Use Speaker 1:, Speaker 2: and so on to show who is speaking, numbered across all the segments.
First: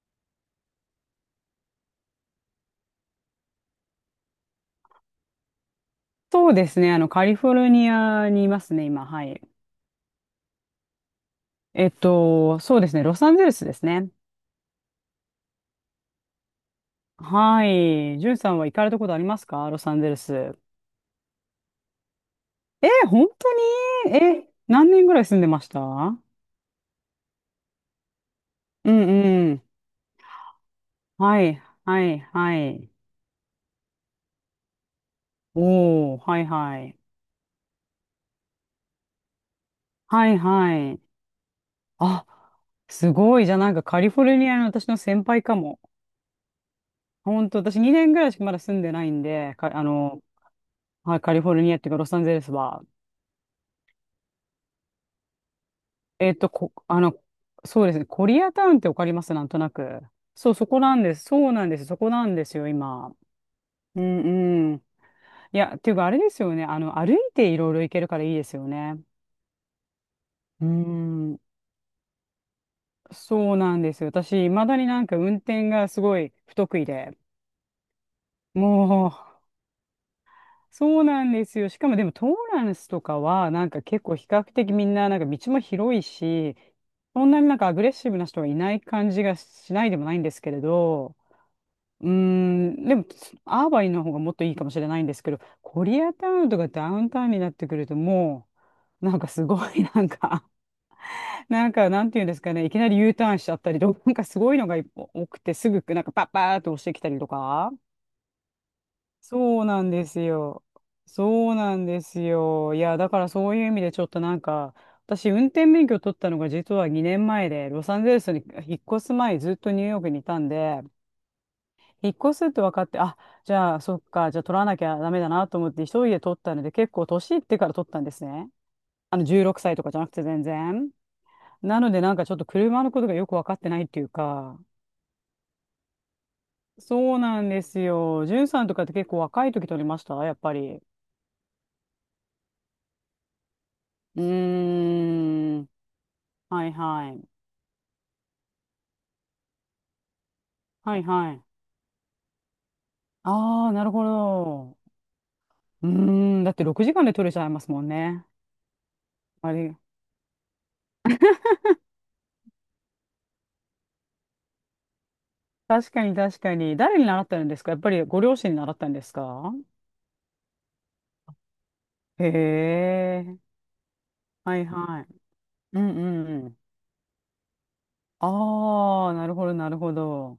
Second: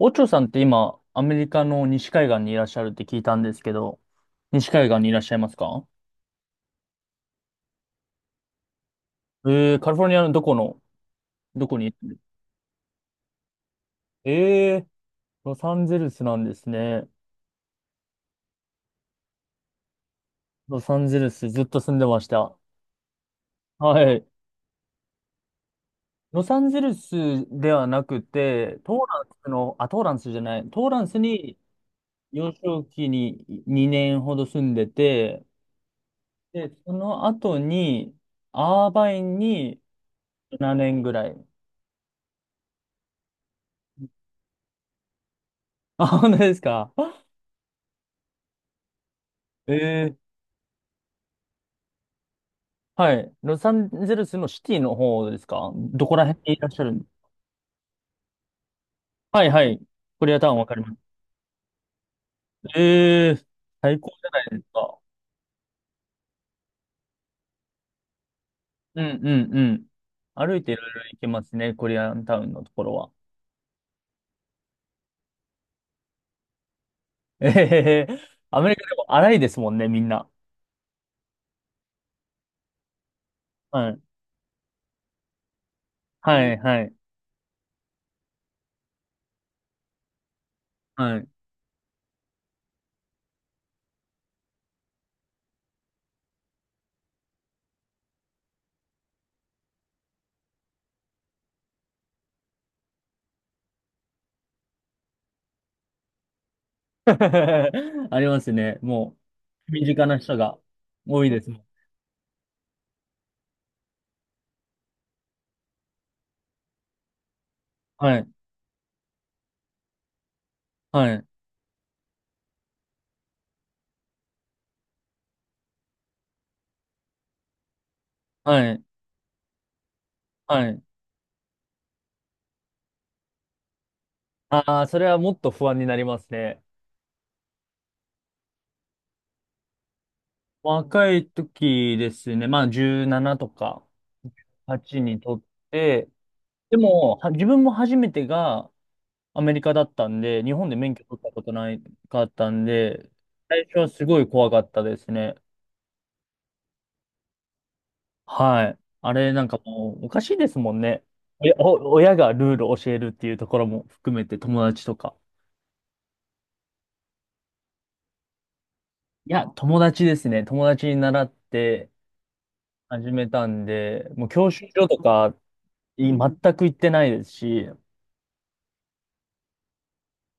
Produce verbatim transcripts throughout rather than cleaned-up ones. Speaker 1: オチョさんって今、アメリカの西海岸にいらっしゃるって聞いたんですけど、西海岸にいらっしゃいますか？
Speaker 2: そうですね。あの、カリフォルニアにいますね、今。はい。
Speaker 1: えー、カリフォルニアのどこの、どこ
Speaker 2: えっ
Speaker 1: に？
Speaker 2: と、そうですね。ロサンゼルスですね。
Speaker 1: えー、ロサンゼルスなんですね。
Speaker 2: はい。ジュンさんは行かれたことありますか、ロサンゼルス。
Speaker 1: ロサンゼルスずっと住んでました。
Speaker 2: えー、本
Speaker 1: は
Speaker 2: 当に
Speaker 1: い。
Speaker 2: え、何年ぐらい住んでました？う
Speaker 1: ロサンゼルスではなくて、
Speaker 2: ん
Speaker 1: トーラン
Speaker 2: う
Speaker 1: ス
Speaker 2: ん。
Speaker 1: の、あ、トーランスじゃない、トーランス
Speaker 2: は
Speaker 1: に
Speaker 2: い、はい、
Speaker 1: 幼
Speaker 2: は
Speaker 1: 少
Speaker 2: い。
Speaker 1: 期ににねんほど住んでて、
Speaker 2: おー、はい、
Speaker 1: で、
Speaker 2: は
Speaker 1: そ
Speaker 2: い。
Speaker 1: の後に、アーバインに
Speaker 2: はい、
Speaker 1: 7
Speaker 2: はい。
Speaker 1: 年ぐらい。
Speaker 2: あ、すごい。じゃあなんかカリフォルニアの私の先輩かも。
Speaker 1: あ、本当ですか。
Speaker 2: 本当、私にねんぐらいしかまだ住んでないんで、か、あ
Speaker 1: え
Speaker 2: の、はい、カリフォルニアっていうかロサンゼルスは。
Speaker 1: はい。ロサンゼルスのシティの方ですか？どこら
Speaker 2: えっ
Speaker 1: 辺
Speaker 2: と、
Speaker 1: にいらっ
Speaker 2: こ、
Speaker 1: しゃる
Speaker 2: あ
Speaker 1: ん？
Speaker 2: の、そうですね。コリアタウンってわかります、な
Speaker 1: は
Speaker 2: ん
Speaker 1: い
Speaker 2: と
Speaker 1: は
Speaker 2: な
Speaker 1: い。
Speaker 2: く？
Speaker 1: コリアタ
Speaker 2: そ
Speaker 1: ウ
Speaker 2: う、
Speaker 1: ンわ
Speaker 2: そ
Speaker 1: か
Speaker 2: こ
Speaker 1: りま
Speaker 2: なんで
Speaker 1: す。
Speaker 2: す。そうなんです。そこなんですよ、今。
Speaker 1: ええ、最
Speaker 2: う
Speaker 1: 高じゃないです
Speaker 2: んうん。
Speaker 1: か。
Speaker 2: いや、っていうか、あれですよね。あの、歩いていろいろ行けるからいいですよね。
Speaker 1: うんうんうん。歩い
Speaker 2: う
Speaker 1: ていろいろ行け
Speaker 2: ん。
Speaker 1: ますね、コリアンタウンのところは。
Speaker 2: そうなんですよ。私、いまだになんか運転がすごい不得意で。
Speaker 1: えへへへ。アメリカでも
Speaker 2: も
Speaker 1: 荒いで
Speaker 2: う、
Speaker 1: すもんね、みんな。
Speaker 2: そうなんですよ。しかもでも、トーランスとかは、なんか
Speaker 1: はい。
Speaker 2: 結構比較的みんな、なんか道も広い
Speaker 1: は
Speaker 2: し、
Speaker 1: いはい。
Speaker 2: そんなになんかアグレッシブな人はいない感じがしないでもないんですけれど、
Speaker 1: はい。
Speaker 2: うーん、でも、アーバインの方がもっといいかもしれないんですけど、コリアタウンとかダウンタウンになってくると、もう、なんかすごい、なんか、なんか、なんていうんですかね、いきなり U ターンしちゃったりとか、なんかすごいのが多くて、すぐ、なんかパッパーっと押してきたりとか。
Speaker 1: ありますね。も
Speaker 2: そう
Speaker 1: う、
Speaker 2: な
Speaker 1: 身
Speaker 2: ん
Speaker 1: 近
Speaker 2: で
Speaker 1: な
Speaker 2: す
Speaker 1: 人が
Speaker 2: よ。
Speaker 1: 多いです
Speaker 2: そう
Speaker 1: もん。
Speaker 2: なんですよ。いや、だからそういう意味でちょっとなんか、私、運転免許取ったのが実はにねんまえで、ロサンゼ
Speaker 1: は
Speaker 2: ル
Speaker 1: い。
Speaker 2: スに引っ越す前、ずっとニューヨークにいたんで、
Speaker 1: はい。
Speaker 2: 引っ越すって分かって、あ、じゃあ、そっか、じゃあ取らなきゃダメだなと思って、一人で取ったので、結構年いってから取ったんですね。
Speaker 1: はい。
Speaker 2: あの、じゅうろくさいとかじゃなくて全
Speaker 1: はい。
Speaker 2: 然。なので、なんかちょっと車のことがよく分かってないっていうか、
Speaker 1: ああ、それはもっと不安になりますね。
Speaker 2: そうなんですよ。じゅんさんとかって結構若い時取りました、やっぱり？
Speaker 1: 若い時ですね、まあじゅうななとか
Speaker 2: う
Speaker 1: はちにとっ
Speaker 2: ーん。
Speaker 1: て、
Speaker 2: はい
Speaker 1: で
Speaker 2: は
Speaker 1: も、
Speaker 2: い。
Speaker 1: は自分も初めてがアメリカだったんで、日本で免
Speaker 2: はい
Speaker 1: 許取った
Speaker 2: は
Speaker 1: こ
Speaker 2: い。
Speaker 1: とないかったんで、最
Speaker 2: ああ、
Speaker 1: 初
Speaker 2: な
Speaker 1: は
Speaker 2: るほ
Speaker 1: すごい怖かっ
Speaker 2: ど。
Speaker 1: たですね。
Speaker 2: うーん。だってろくじかんで取れちゃいますもんね。
Speaker 1: はい。あれなん
Speaker 2: あ
Speaker 1: か
Speaker 2: れ、
Speaker 1: もうおかしいですもんね。おやお親がルールを教えるっていうところも含めて友達とか。
Speaker 2: 確かに確かに。誰に習ってるんですか、やっぱりご両親に習ったんです
Speaker 1: いや、
Speaker 2: か？
Speaker 1: 友達ですね。友達に習って
Speaker 2: へ
Speaker 1: 始め
Speaker 2: え、
Speaker 1: たんで、もう教
Speaker 2: は
Speaker 1: 習
Speaker 2: い
Speaker 1: 所と
Speaker 2: はい。
Speaker 1: か
Speaker 2: うんう
Speaker 1: い全
Speaker 2: んうん。
Speaker 1: く行ってないですし、
Speaker 2: ああ、なるほど、なるほど。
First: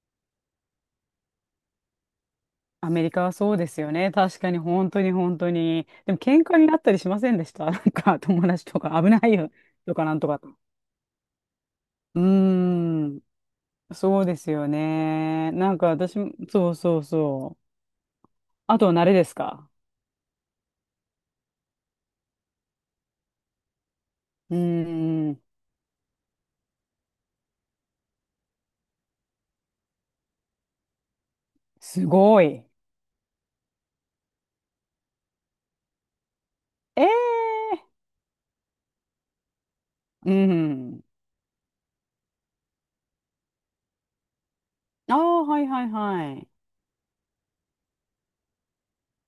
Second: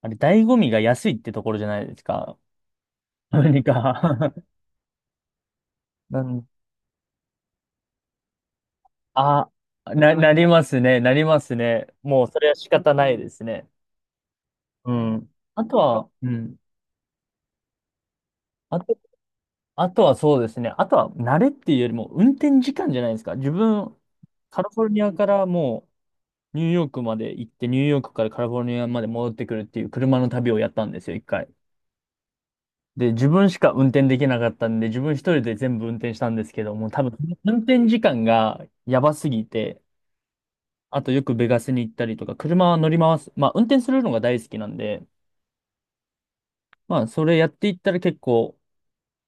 Speaker 1: あれ、醍醐味が安いってところじゃないですか。
Speaker 2: アメリカはそう
Speaker 1: 何
Speaker 2: ですよね。
Speaker 1: か
Speaker 2: 確かに、本当に、本当に。でも、
Speaker 1: な
Speaker 2: 喧
Speaker 1: ん、
Speaker 2: 嘩になったりしませんでした？ なんか、友達とか、危ない
Speaker 1: あ、
Speaker 2: よ、とか、
Speaker 1: な、
Speaker 2: なんと
Speaker 1: な
Speaker 2: か
Speaker 1: り
Speaker 2: と。
Speaker 1: ますね、なりますね。
Speaker 2: うー
Speaker 1: もう、それは仕方ない
Speaker 2: ん、
Speaker 1: ですね。
Speaker 2: そうですよ
Speaker 1: うん。
Speaker 2: ね。
Speaker 1: あ
Speaker 2: な
Speaker 1: と
Speaker 2: んか、
Speaker 1: は、
Speaker 2: 私
Speaker 1: う
Speaker 2: も、
Speaker 1: ん。
Speaker 2: そうそうそう。あ
Speaker 1: あ
Speaker 2: とは、
Speaker 1: と、
Speaker 2: 慣れですか？
Speaker 1: あとはそうですね。あとは、慣れっていうよりも、運転時間じゃないですか。自分、
Speaker 2: うー
Speaker 1: カリフォルニアか
Speaker 2: ん、
Speaker 1: らもう、ニューヨークまで行って、ニューヨークからカリフォルニアまで戻ってくるっていう車の旅をやったんですよ、一回。
Speaker 2: すごい。
Speaker 1: で、自分しか運転できなかったんで、自分一人で全部運転したんですけども、多
Speaker 2: え
Speaker 1: 分、運
Speaker 2: え
Speaker 1: 転時間がやばすぎて、
Speaker 2: ー、うん。
Speaker 1: あとよくベガスに行ったりとか、車は乗り回す。まあ、運転するのが大好きなんで、
Speaker 2: ああ、はいはいはい。
Speaker 1: まあ、それやっていったら結構、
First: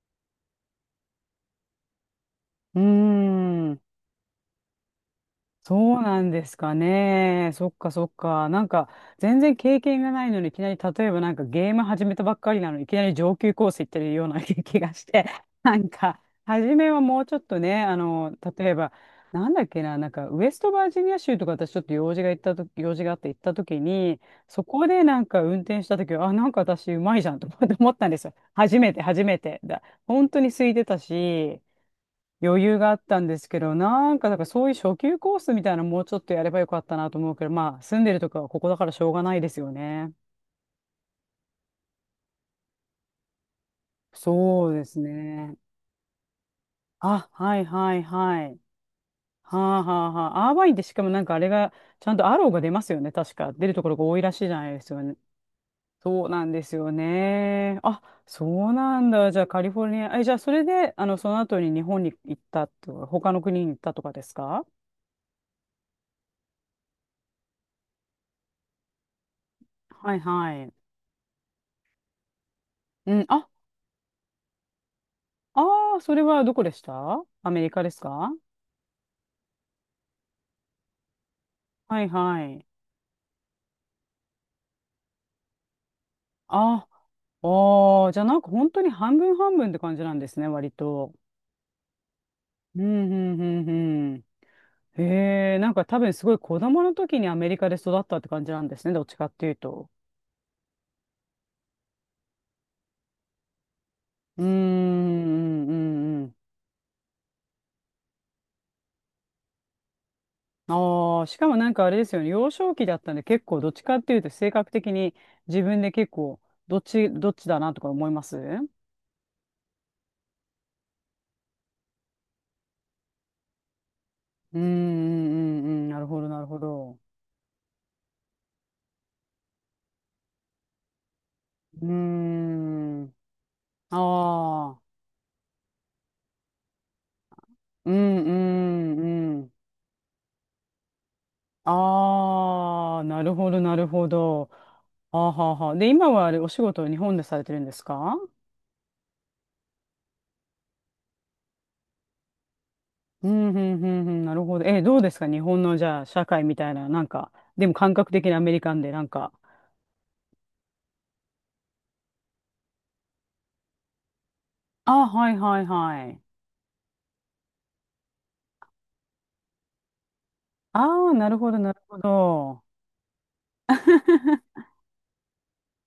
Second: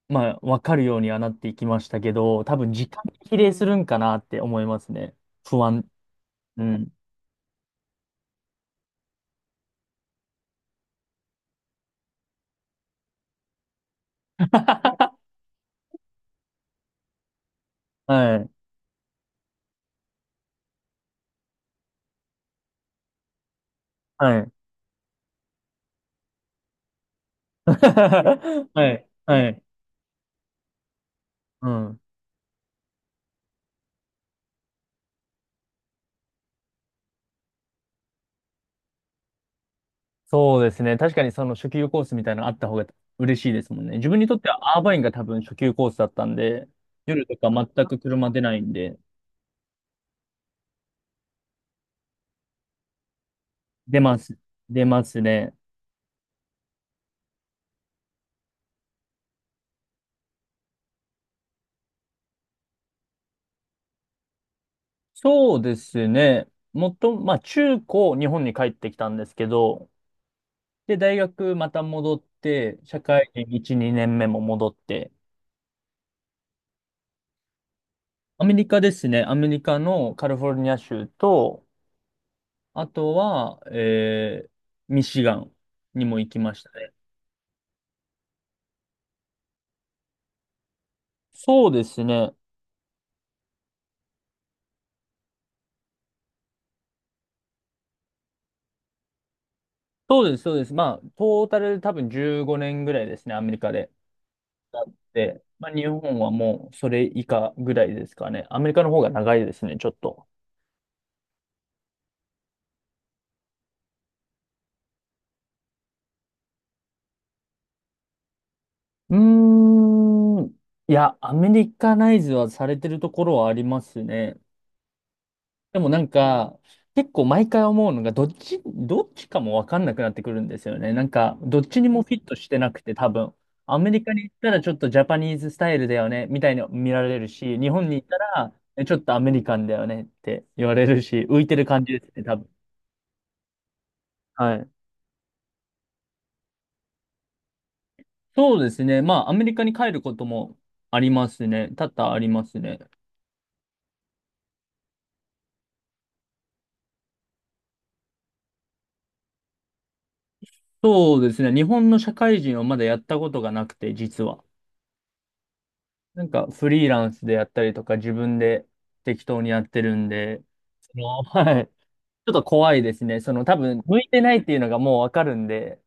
Speaker 1: まあ、わかるようにはなっていきましたけど、多分
Speaker 2: うー
Speaker 1: 時間に比例する
Speaker 2: ん。
Speaker 1: んかなって思いますね。不安。
Speaker 2: そうなんです
Speaker 1: う
Speaker 2: か
Speaker 1: ん。
Speaker 2: ね。そっかそっか。なんか、全然経験がないのに、いきなり、例えばなんかゲーム始めたばっかりなのに、いきなり上級コース行ってるような 気がし て、なんか、初めはもうちょっとね、あの、
Speaker 1: はい。
Speaker 2: 例えば、なんだっけな、なんか、ウェストバージニア州とか私ちょっと用事が行ったと、用事があって行った時に、
Speaker 1: はい。
Speaker 2: そこでなんか運転した時は、あ、なんか私うまいじゃんと思 って思ったんですよ。
Speaker 1: は
Speaker 2: 初めて、
Speaker 1: い。
Speaker 2: 初め
Speaker 1: は
Speaker 2: て
Speaker 1: い。
Speaker 2: だ。本当に空いてたし、
Speaker 1: うん。
Speaker 2: 余裕があったんですけど、なんか、だからそういう初級コースみたいなのもうちょっとやればよかったなと思うけど、まあ、住んでるとこはここだからしょうがないですよね。
Speaker 1: そうですね。確かにその初級コースみたいなのあった方が嬉しいですもんね。自分にとって
Speaker 2: そう
Speaker 1: はアー
Speaker 2: で
Speaker 1: バイ
Speaker 2: す
Speaker 1: ンが多分初
Speaker 2: ね。
Speaker 1: 級コースだったんで、夜
Speaker 2: あ、
Speaker 1: とか
Speaker 2: はい
Speaker 1: 全
Speaker 2: は
Speaker 1: く
Speaker 2: い
Speaker 1: 車出
Speaker 2: は
Speaker 1: な
Speaker 2: い。
Speaker 1: いんで、
Speaker 2: はあはあはあ。アーバインってしかもなんかあれが、ちゃんとアローが出ますよね。確か。出るところ
Speaker 1: 出
Speaker 2: が多
Speaker 1: ま
Speaker 2: いら
Speaker 1: す。
Speaker 2: しいじゃないで
Speaker 1: 出
Speaker 2: すよ
Speaker 1: ま
Speaker 2: ね。
Speaker 1: すね。
Speaker 2: そうなんですよね。あ、そうなんだ。じゃあカリフォルニア。え、じゃあそれで、あの、その後に日本に行ったとか、他の国に行ったとかですか？
Speaker 1: そうですね。もっと、まあ中高日本に帰ってきたんですけど、
Speaker 2: はいはい。
Speaker 1: で、大学また戻って、社
Speaker 2: うん、
Speaker 1: 会人
Speaker 2: あ、
Speaker 1: いち、にねんめも戻って、
Speaker 2: ああ、それはどこでした、アメリカですか？
Speaker 1: アメリカですね。アメリカのカリフォルニア州と、
Speaker 2: はいはい。
Speaker 1: あとは、えー、ミシガンにも行きました
Speaker 2: あ、
Speaker 1: ね。
Speaker 2: ああ、じゃあなんか本当に半分半分って感じなんですね、割と。
Speaker 1: そうですね。
Speaker 2: うん、うん、うん、うん。へえ、なんか多分すごい子供の時にアメリカで育ったって感じなんですね、どっちかっていうと。
Speaker 1: そうです、そうです。まあ、トータル多分じゅうごねんぐらいですね、アメリカで。
Speaker 2: うーん、う
Speaker 1: で、ま
Speaker 2: ん、
Speaker 1: あ、
Speaker 2: う
Speaker 1: 日本は
Speaker 2: ん。
Speaker 1: もうそれ以下ぐらいですかね。アメリカの方が長いですね、ちょっと。
Speaker 2: ああ、しかもなんかあれですよね、幼少期だったんで結構どっちかっていうと性格的に自分で結構どっち、どっちだなとか思います？う
Speaker 1: うーん。いや、アメリカナイズはされてるところはあります
Speaker 2: ん、
Speaker 1: ね。
Speaker 2: うん、うん、う
Speaker 1: でも
Speaker 2: ん、
Speaker 1: な
Speaker 2: なる
Speaker 1: ん
Speaker 2: ほど、なる
Speaker 1: か、
Speaker 2: ほど。
Speaker 1: 結構毎回思うのが、どっち、どっちかもわかんなくなってくるんですよね。なんか、どっち
Speaker 2: う
Speaker 1: に
Speaker 2: ー
Speaker 1: もフィットしてなくて、多
Speaker 2: ん。
Speaker 1: 分。アメリカに行ったらちょっ
Speaker 2: ああ。
Speaker 1: とジャパニーズスタイルだよね、みたいに見られるし、日本
Speaker 2: う
Speaker 1: に行った
Speaker 2: ん、う
Speaker 1: ら、えちょ
Speaker 2: ん、
Speaker 1: っとアメ
Speaker 2: う
Speaker 1: リ
Speaker 2: ん。
Speaker 1: カンだよねって言われるし、浮いてる感じですね、多分。
Speaker 2: ああ、なるほど、なるほど。
Speaker 1: はい。
Speaker 2: あはははで、今はあれ、お仕事を日本でされてるんですか？
Speaker 1: そうですね。まあ、アメリカに帰ることもありますね。多々ありますね。
Speaker 2: うん、うん、うん、うん。なるほど。え、どうですか日本の、じゃあ、社会みたいな、なんか、でも感覚的にアメリカンで、なんか。
Speaker 1: そうですね。日本の社会人をまだやったことがなくて、実は。
Speaker 2: あ、はい、はい、はい。
Speaker 1: なんかフリーランスでやったりとか自分で適当にやってるんで、そ
Speaker 2: ああ、
Speaker 1: の、
Speaker 2: なるほど、
Speaker 1: はい。ち
Speaker 2: なるほ
Speaker 1: ょっと
Speaker 2: ど。
Speaker 1: 怖いですね。その多分向いてないっていうのがもうわかるんで、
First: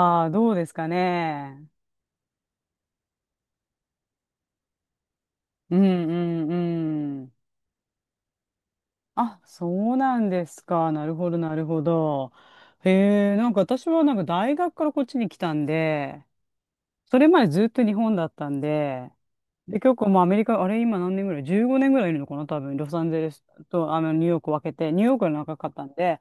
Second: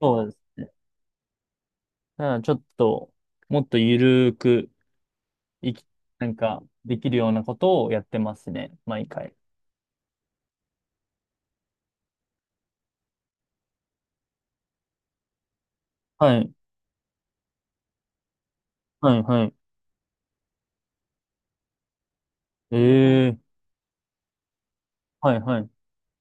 Speaker 1: そう
Speaker 2: あ、
Speaker 1: です
Speaker 2: どう
Speaker 1: ね。だ
Speaker 2: で
Speaker 1: か
Speaker 2: すかね。
Speaker 1: らちょっともっとゆるくい
Speaker 2: うん、う
Speaker 1: き、なんかできる
Speaker 2: ん、う
Speaker 1: よう
Speaker 2: ん。
Speaker 1: なことをやってますね。毎回。
Speaker 2: あ、そうなんですか。なるほど、なるほど。へえ、なんか私はなんか大学からこっちに来たんで、
Speaker 1: はい。
Speaker 2: それまでずっと日本だったんで、
Speaker 1: はい、はい。
Speaker 2: で、結構もうアメリカ、あれ今何年ぐらい？ じゅうご 年ぐらいいるのかな多分、ロサンゼル
Speaker 1: え
Speaker 2: ス
Speaker 1: え、
Speaker 2: とあのニューヨークを分けて、ニューヨークが
Speaker 1: はい、
Speaker 2: 長
Speaker 1: は
Speaker 2: かっ
Speaker 1: い。
Speaker 2: たんで、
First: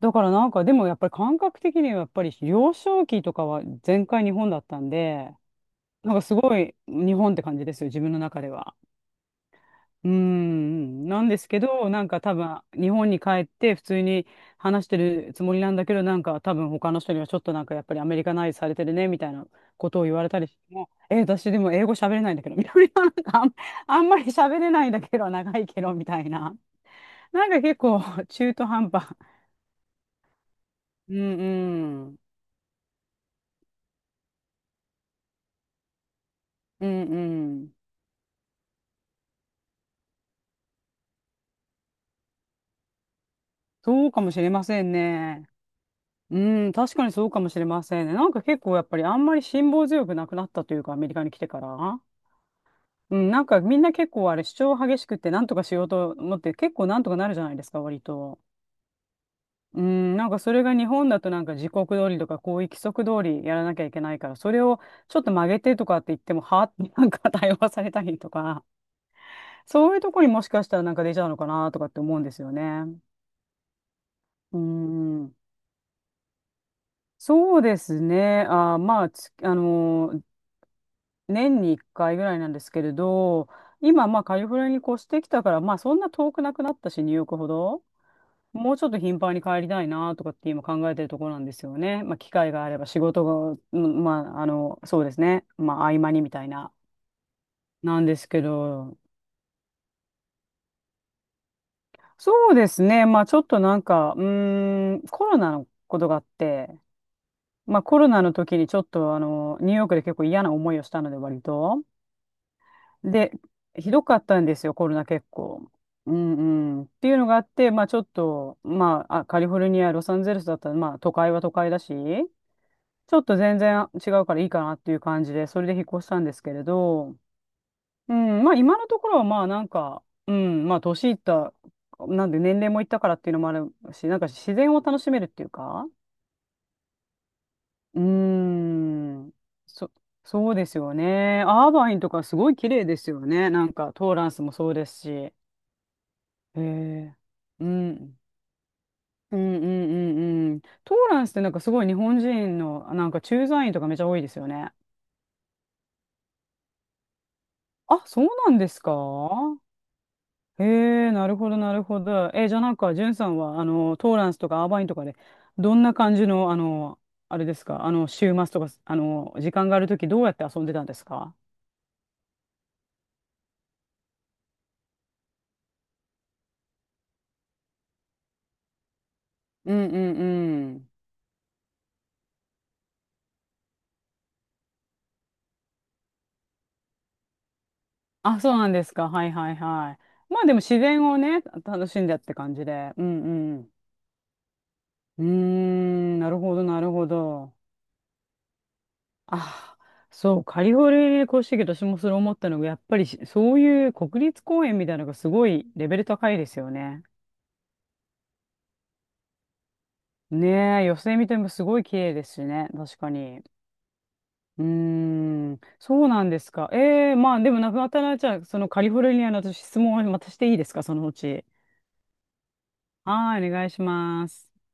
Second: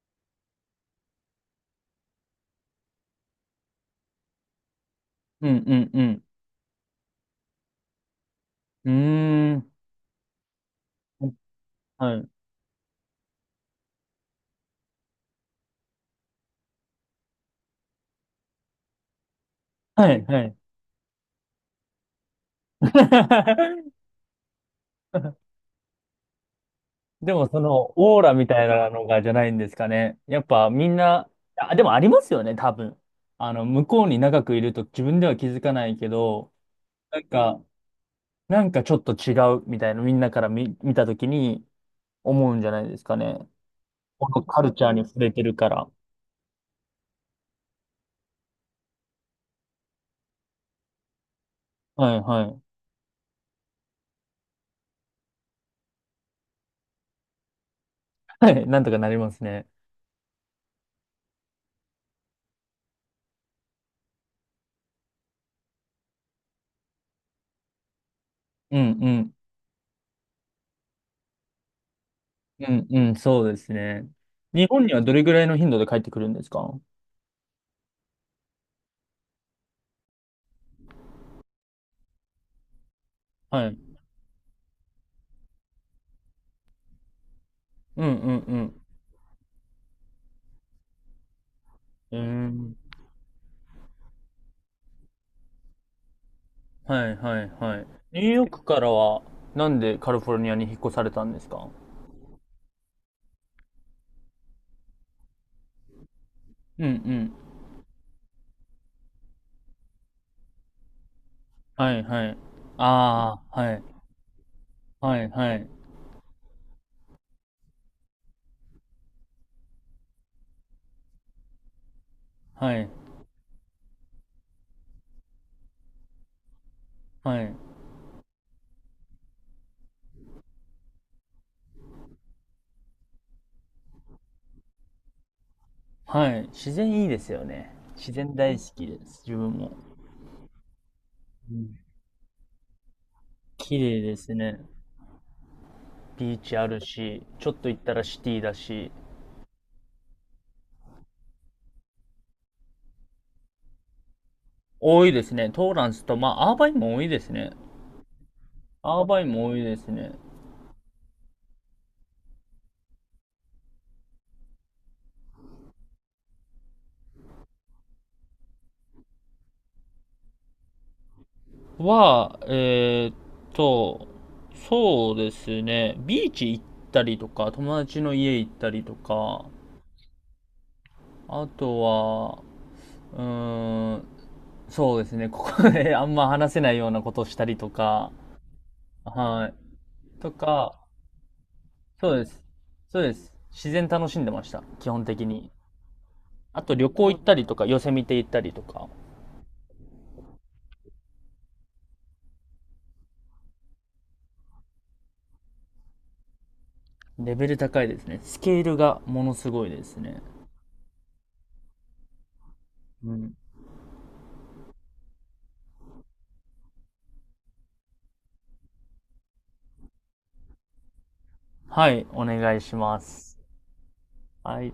Speaker 2: だからなんかでもやっぱり感覚的にはやっぱり幼少期とかは全開日本だったんで、
Speaker 1: うん、う
Speaker 2: なんか
Speaker 1: ん、
Speaker 2: すごい日本って感じですよ、自分の中では。
Speaker 1: うん。う
Speaker 2: うーん、な
Speaker 1: ー
Speaker 2: ん
Speaker 1: ん。
Speaker 2: ですけど、なん
Speaker 1: は
Speaker 2: か
Speaker 1: い。
Speaker 2: 多分、日本に帰って普通に話してるつもりなんだけど、なんか多分他の人にはちょっとなんかやっぱりアメリカナイズされてるね、みたいなことを
Speaker 1: は
Speaker 2: 言わ
Speaker 1: い、
Speaker 2: れた
Speaker 1: は
Speaker 2: り
Speaker 1: い。
Speaker 2: しても、え、私でも英語喋れないんだけど、みたいな、なんかあん、あんまり喋れないんだけど、長いけど、みたいな。
Speaker 1: で
Speaker 2: な
Speaker 1: も
Speaker 2: んか
Speaker 1: そ
Speaker 2: 結
Speaker 1: の
Speaker 2: 構
Speaker 1: オーラみ
Speaker 2: 中
Speaker 1: た
Speaker 2: 途
Speaker 1: い
Speaker 2: 半
Speaker 1: なの
Speaker 2: 端。
Speaker 1: がじゃないんですかね。やっぱみん
Speaker 2: う
Speaker 1: な、
Speaker 2: ん
Speaker 1: あ、でもあ
Speaker 2: う
Speaker 1: り
Speaker 2: ん。
Speaker 1: ますよね、多分。あの、向こうに長くいると自分では気づかないけど、
Speaker 2: うん
Speaker 1: なんか、
Speaker 2: うん。
Speaker 1: なんかちょっと違うみたいな、みんなから見、見たときに思うんじゃないですかね。
Speaker 2: そうか
Speaker 1: こ
Speaker 2: もし
Speaker 1: の
Speaker 2: れ
Speaker 1: カ
Speaker 2: ま
Speaker 1: ル
Speaker 2: せ
Speaker 1: チャー
Speaker 2: ん
Speaker 1: に触れて
Speaker 2: ね。
Speaker 1: るから。
Speaker 2: うん、確かにそうかもしれませんね。なんか結構やっぱりあんまり辛抱強くなくなったというか、アメリカに来てから。
Speaker 1: はいはい。
Speaker 2: うん、なんかみんな結構あれ主張激しくって、なんとかしようと思って結構なんとかなるじゃないですか、割 と。
Speaker 1: はい、なんとかなりますね。
Speaker 2: うん、なんかそれが日本だとなんか時刻通りとかこういう規則通りやらなきゃいけないから、それをちょっと曲げてとかって言ってもはあって なんか対応されたりとか、
Speaker 1: うんうん。
Speaker 2: そういうところにもしかしたらなんか出ちゃうのかなとかって思うんですよ
Speaker 1: う
Speaker 2: ね。
Speaker 1: んうん、そうですね。
Speaker 2: う
Speaker 1: 日本にはどれぐ
Speaker 2: ん、
Speaker 1: らいの頻度で帰ってくるんですか？
Speaker 2: そうですね。あ、まあ、つあのー年にいっかいぐらいなんですけれど、
Speaker 1: はい。
Speaker 2: 今まあカリフォルニアに越してきたから、まあそんな遠くなくなったし、ニューヨークほど。
Speaker 1: うんうんう
Speaker 2: も
Speaker 1: ん。
Speaker 2: うちょっと頻繁に帰りたいなとかって今考えてるところなんですよね。ま
Speaker 1: え
Speaker 2: あ、機会があれば
Speaker 1: ー
Speaker 2: 仕事が、うんまあ、あの、そうですね。まあ、合間にみたいな、
Speaker 1: はいはいはい。
Speaker 2: なんで
Speaker 1: ニュ
Speaker 2: す
Speaker 1: ー
Speaker 2: け
Speaker 1: ヨークから
Speaker 2: ど、
Speaker 1: は、なんでカリフォルニアに引っ越されたんですか？
Speaker 2: そうですね。まあ、ちょっとなんか、うーん、コロナのことがあって、
Speaker 1: うんうん。
Speaker 2: まあ、コロナの時にちょっと、あの、ニューヨークで結構嫌な思いをしたので、割と。
Speaker 1: はいはい。
Speaker 2: で、
Speaker 1: ああ、はい。
Speaker 2: ひどかったんですよ、コロナ
Speaker 1: は
Speaker 2: 結
Speaker 1: いはい。
Speaker 2: 構。うんうん、っていうのがあって、まあちょっと、まあ、あカリフォルニア、ロサンゼルスだったら、まあ都会は都会だし、
Speaker 1: はい。
Speaker 2: ちょっと全然違うからいいかなっていう感じで、それで引っ越したんですけれど、
Speaker 1: はい。
Speaker 2: うん、まあ今のところはまあなんか、うん、まあ年いった、なんで年齢もいったからっていうのもあるし、なんか自然を楽しめるっていうか、
Speaker 1: はい。自然いいですよね。
Speaker 2: うー
Speaker 1: 自然大好きです、
Speaker 2: ん、
Speaker 1: 自分も。
Speaker 2: そ、そうですよね。
Speaker 1: う
Speaker 2: アー
Speaker 1: ん。
Speaker 2: バインとかすごい綺麗ですよね。なん
Speaker 1: 綺
Speaker 2: か
Speaker 1: 麗
Speaker 2: ト
Speaker 1: で
Speaker 2: ーラン
Speaker 1: す
Speaker 2: スも
Speaker 1: ね。
Speaker 2: そうですし。へ
Speaker 1: ビーチある
Speaker 2: え。
Speaker 1: し、ちょっ
Speaker 2: う
Speaker 1: と行ったらシ
Speaker 2: ん。
Speaker 1: ティだし。
Speaker 2: うんうんうんうん。トーランスってなんかすごい日本人のなんか駐在員とかめちゃ多いですよね。
Speaker 1: 多いですね。トーランスと、まあ、アーバインも多いですね。
Speaker 2: あ、そうなんですか？
Speaker 1: アーバインも多いですね。
Speaker 2: ええなるほど、なるほど。えじゃあなんか、ジュンさんは、あの、トーランスとかアーバインとかで、どんな感じの、あの、あれですか、あの、週末とか、あの、時間があるとき、どうやって遊んでたんですか？
Speaker 1: は、えーっと、そうですね、ビーチ行ったりとか、友達の家行ったりとか、
Speaker 2: うんうんうん。
Speaker 1: あとは、うーん、そうですね、ここで あんま話せないようなことをしたりとか、
Speaker 2: あ、そうなんですか。はい
Speaker 1: は
Speaker 2: はい
Speaker 1: い。
Speaker 2: は
Speaker 1: と
Speaker 2: い。まあでも自
Speaker 1: か、
Speaker 2: 然をね、楽しん
Speaker 1: そ
Speaker 2: だ
Speaker 1: う
Speaker 2: っ
Speaker 1: で
Speaker 2: て
Speaker 1: す。
Speaker 2: 感じで。
Speaker 1: そう
Speaker 2: う
Speaker 1: で
Speaker 2: ん
Speaker 1: す。
Speaker 2: う
Speaker 1: 自
Speaker 2: ん。
Speaker 1: 然楽しんでました、基本
Speaker 2: う
Speaker 1: 的
Speaker 2: ー
Speaker 1: に。
Speaker 2: ん、なるほ
Speaker 1: あ
Speaker 2: ど
Speaker 1: と
Speaker 2: な
Speaker 1: 旅
Speaker 2: るほ
Speaker 1: 行行ったりと
Speaker 2: ど。
Speaker 1: か、寄せ見て行ったりとか、
Speaker 2: あ、そう、カリフォルニアに越してきて私もそれ思ったのが、やっぱりしそういう国立公園みたいなのがすごいレベル高いですよね。
Speaker 1: レベル高いですね。スケールがものすごいですね。
Speaker 2: ねえ、寄せ見てもすごい綺麗ですしね、確か
Speaker 1: うん。
Speaker 2: に。うーん、そうなんですか。ええまあでもなくなったら、じゃあ、そのカリフォルニアの私質問をまたしていいですか、そのうち。
Speaker 1: はい、お願いします。
Speaker 2: はい、お願いします。
Speaker 1: はい。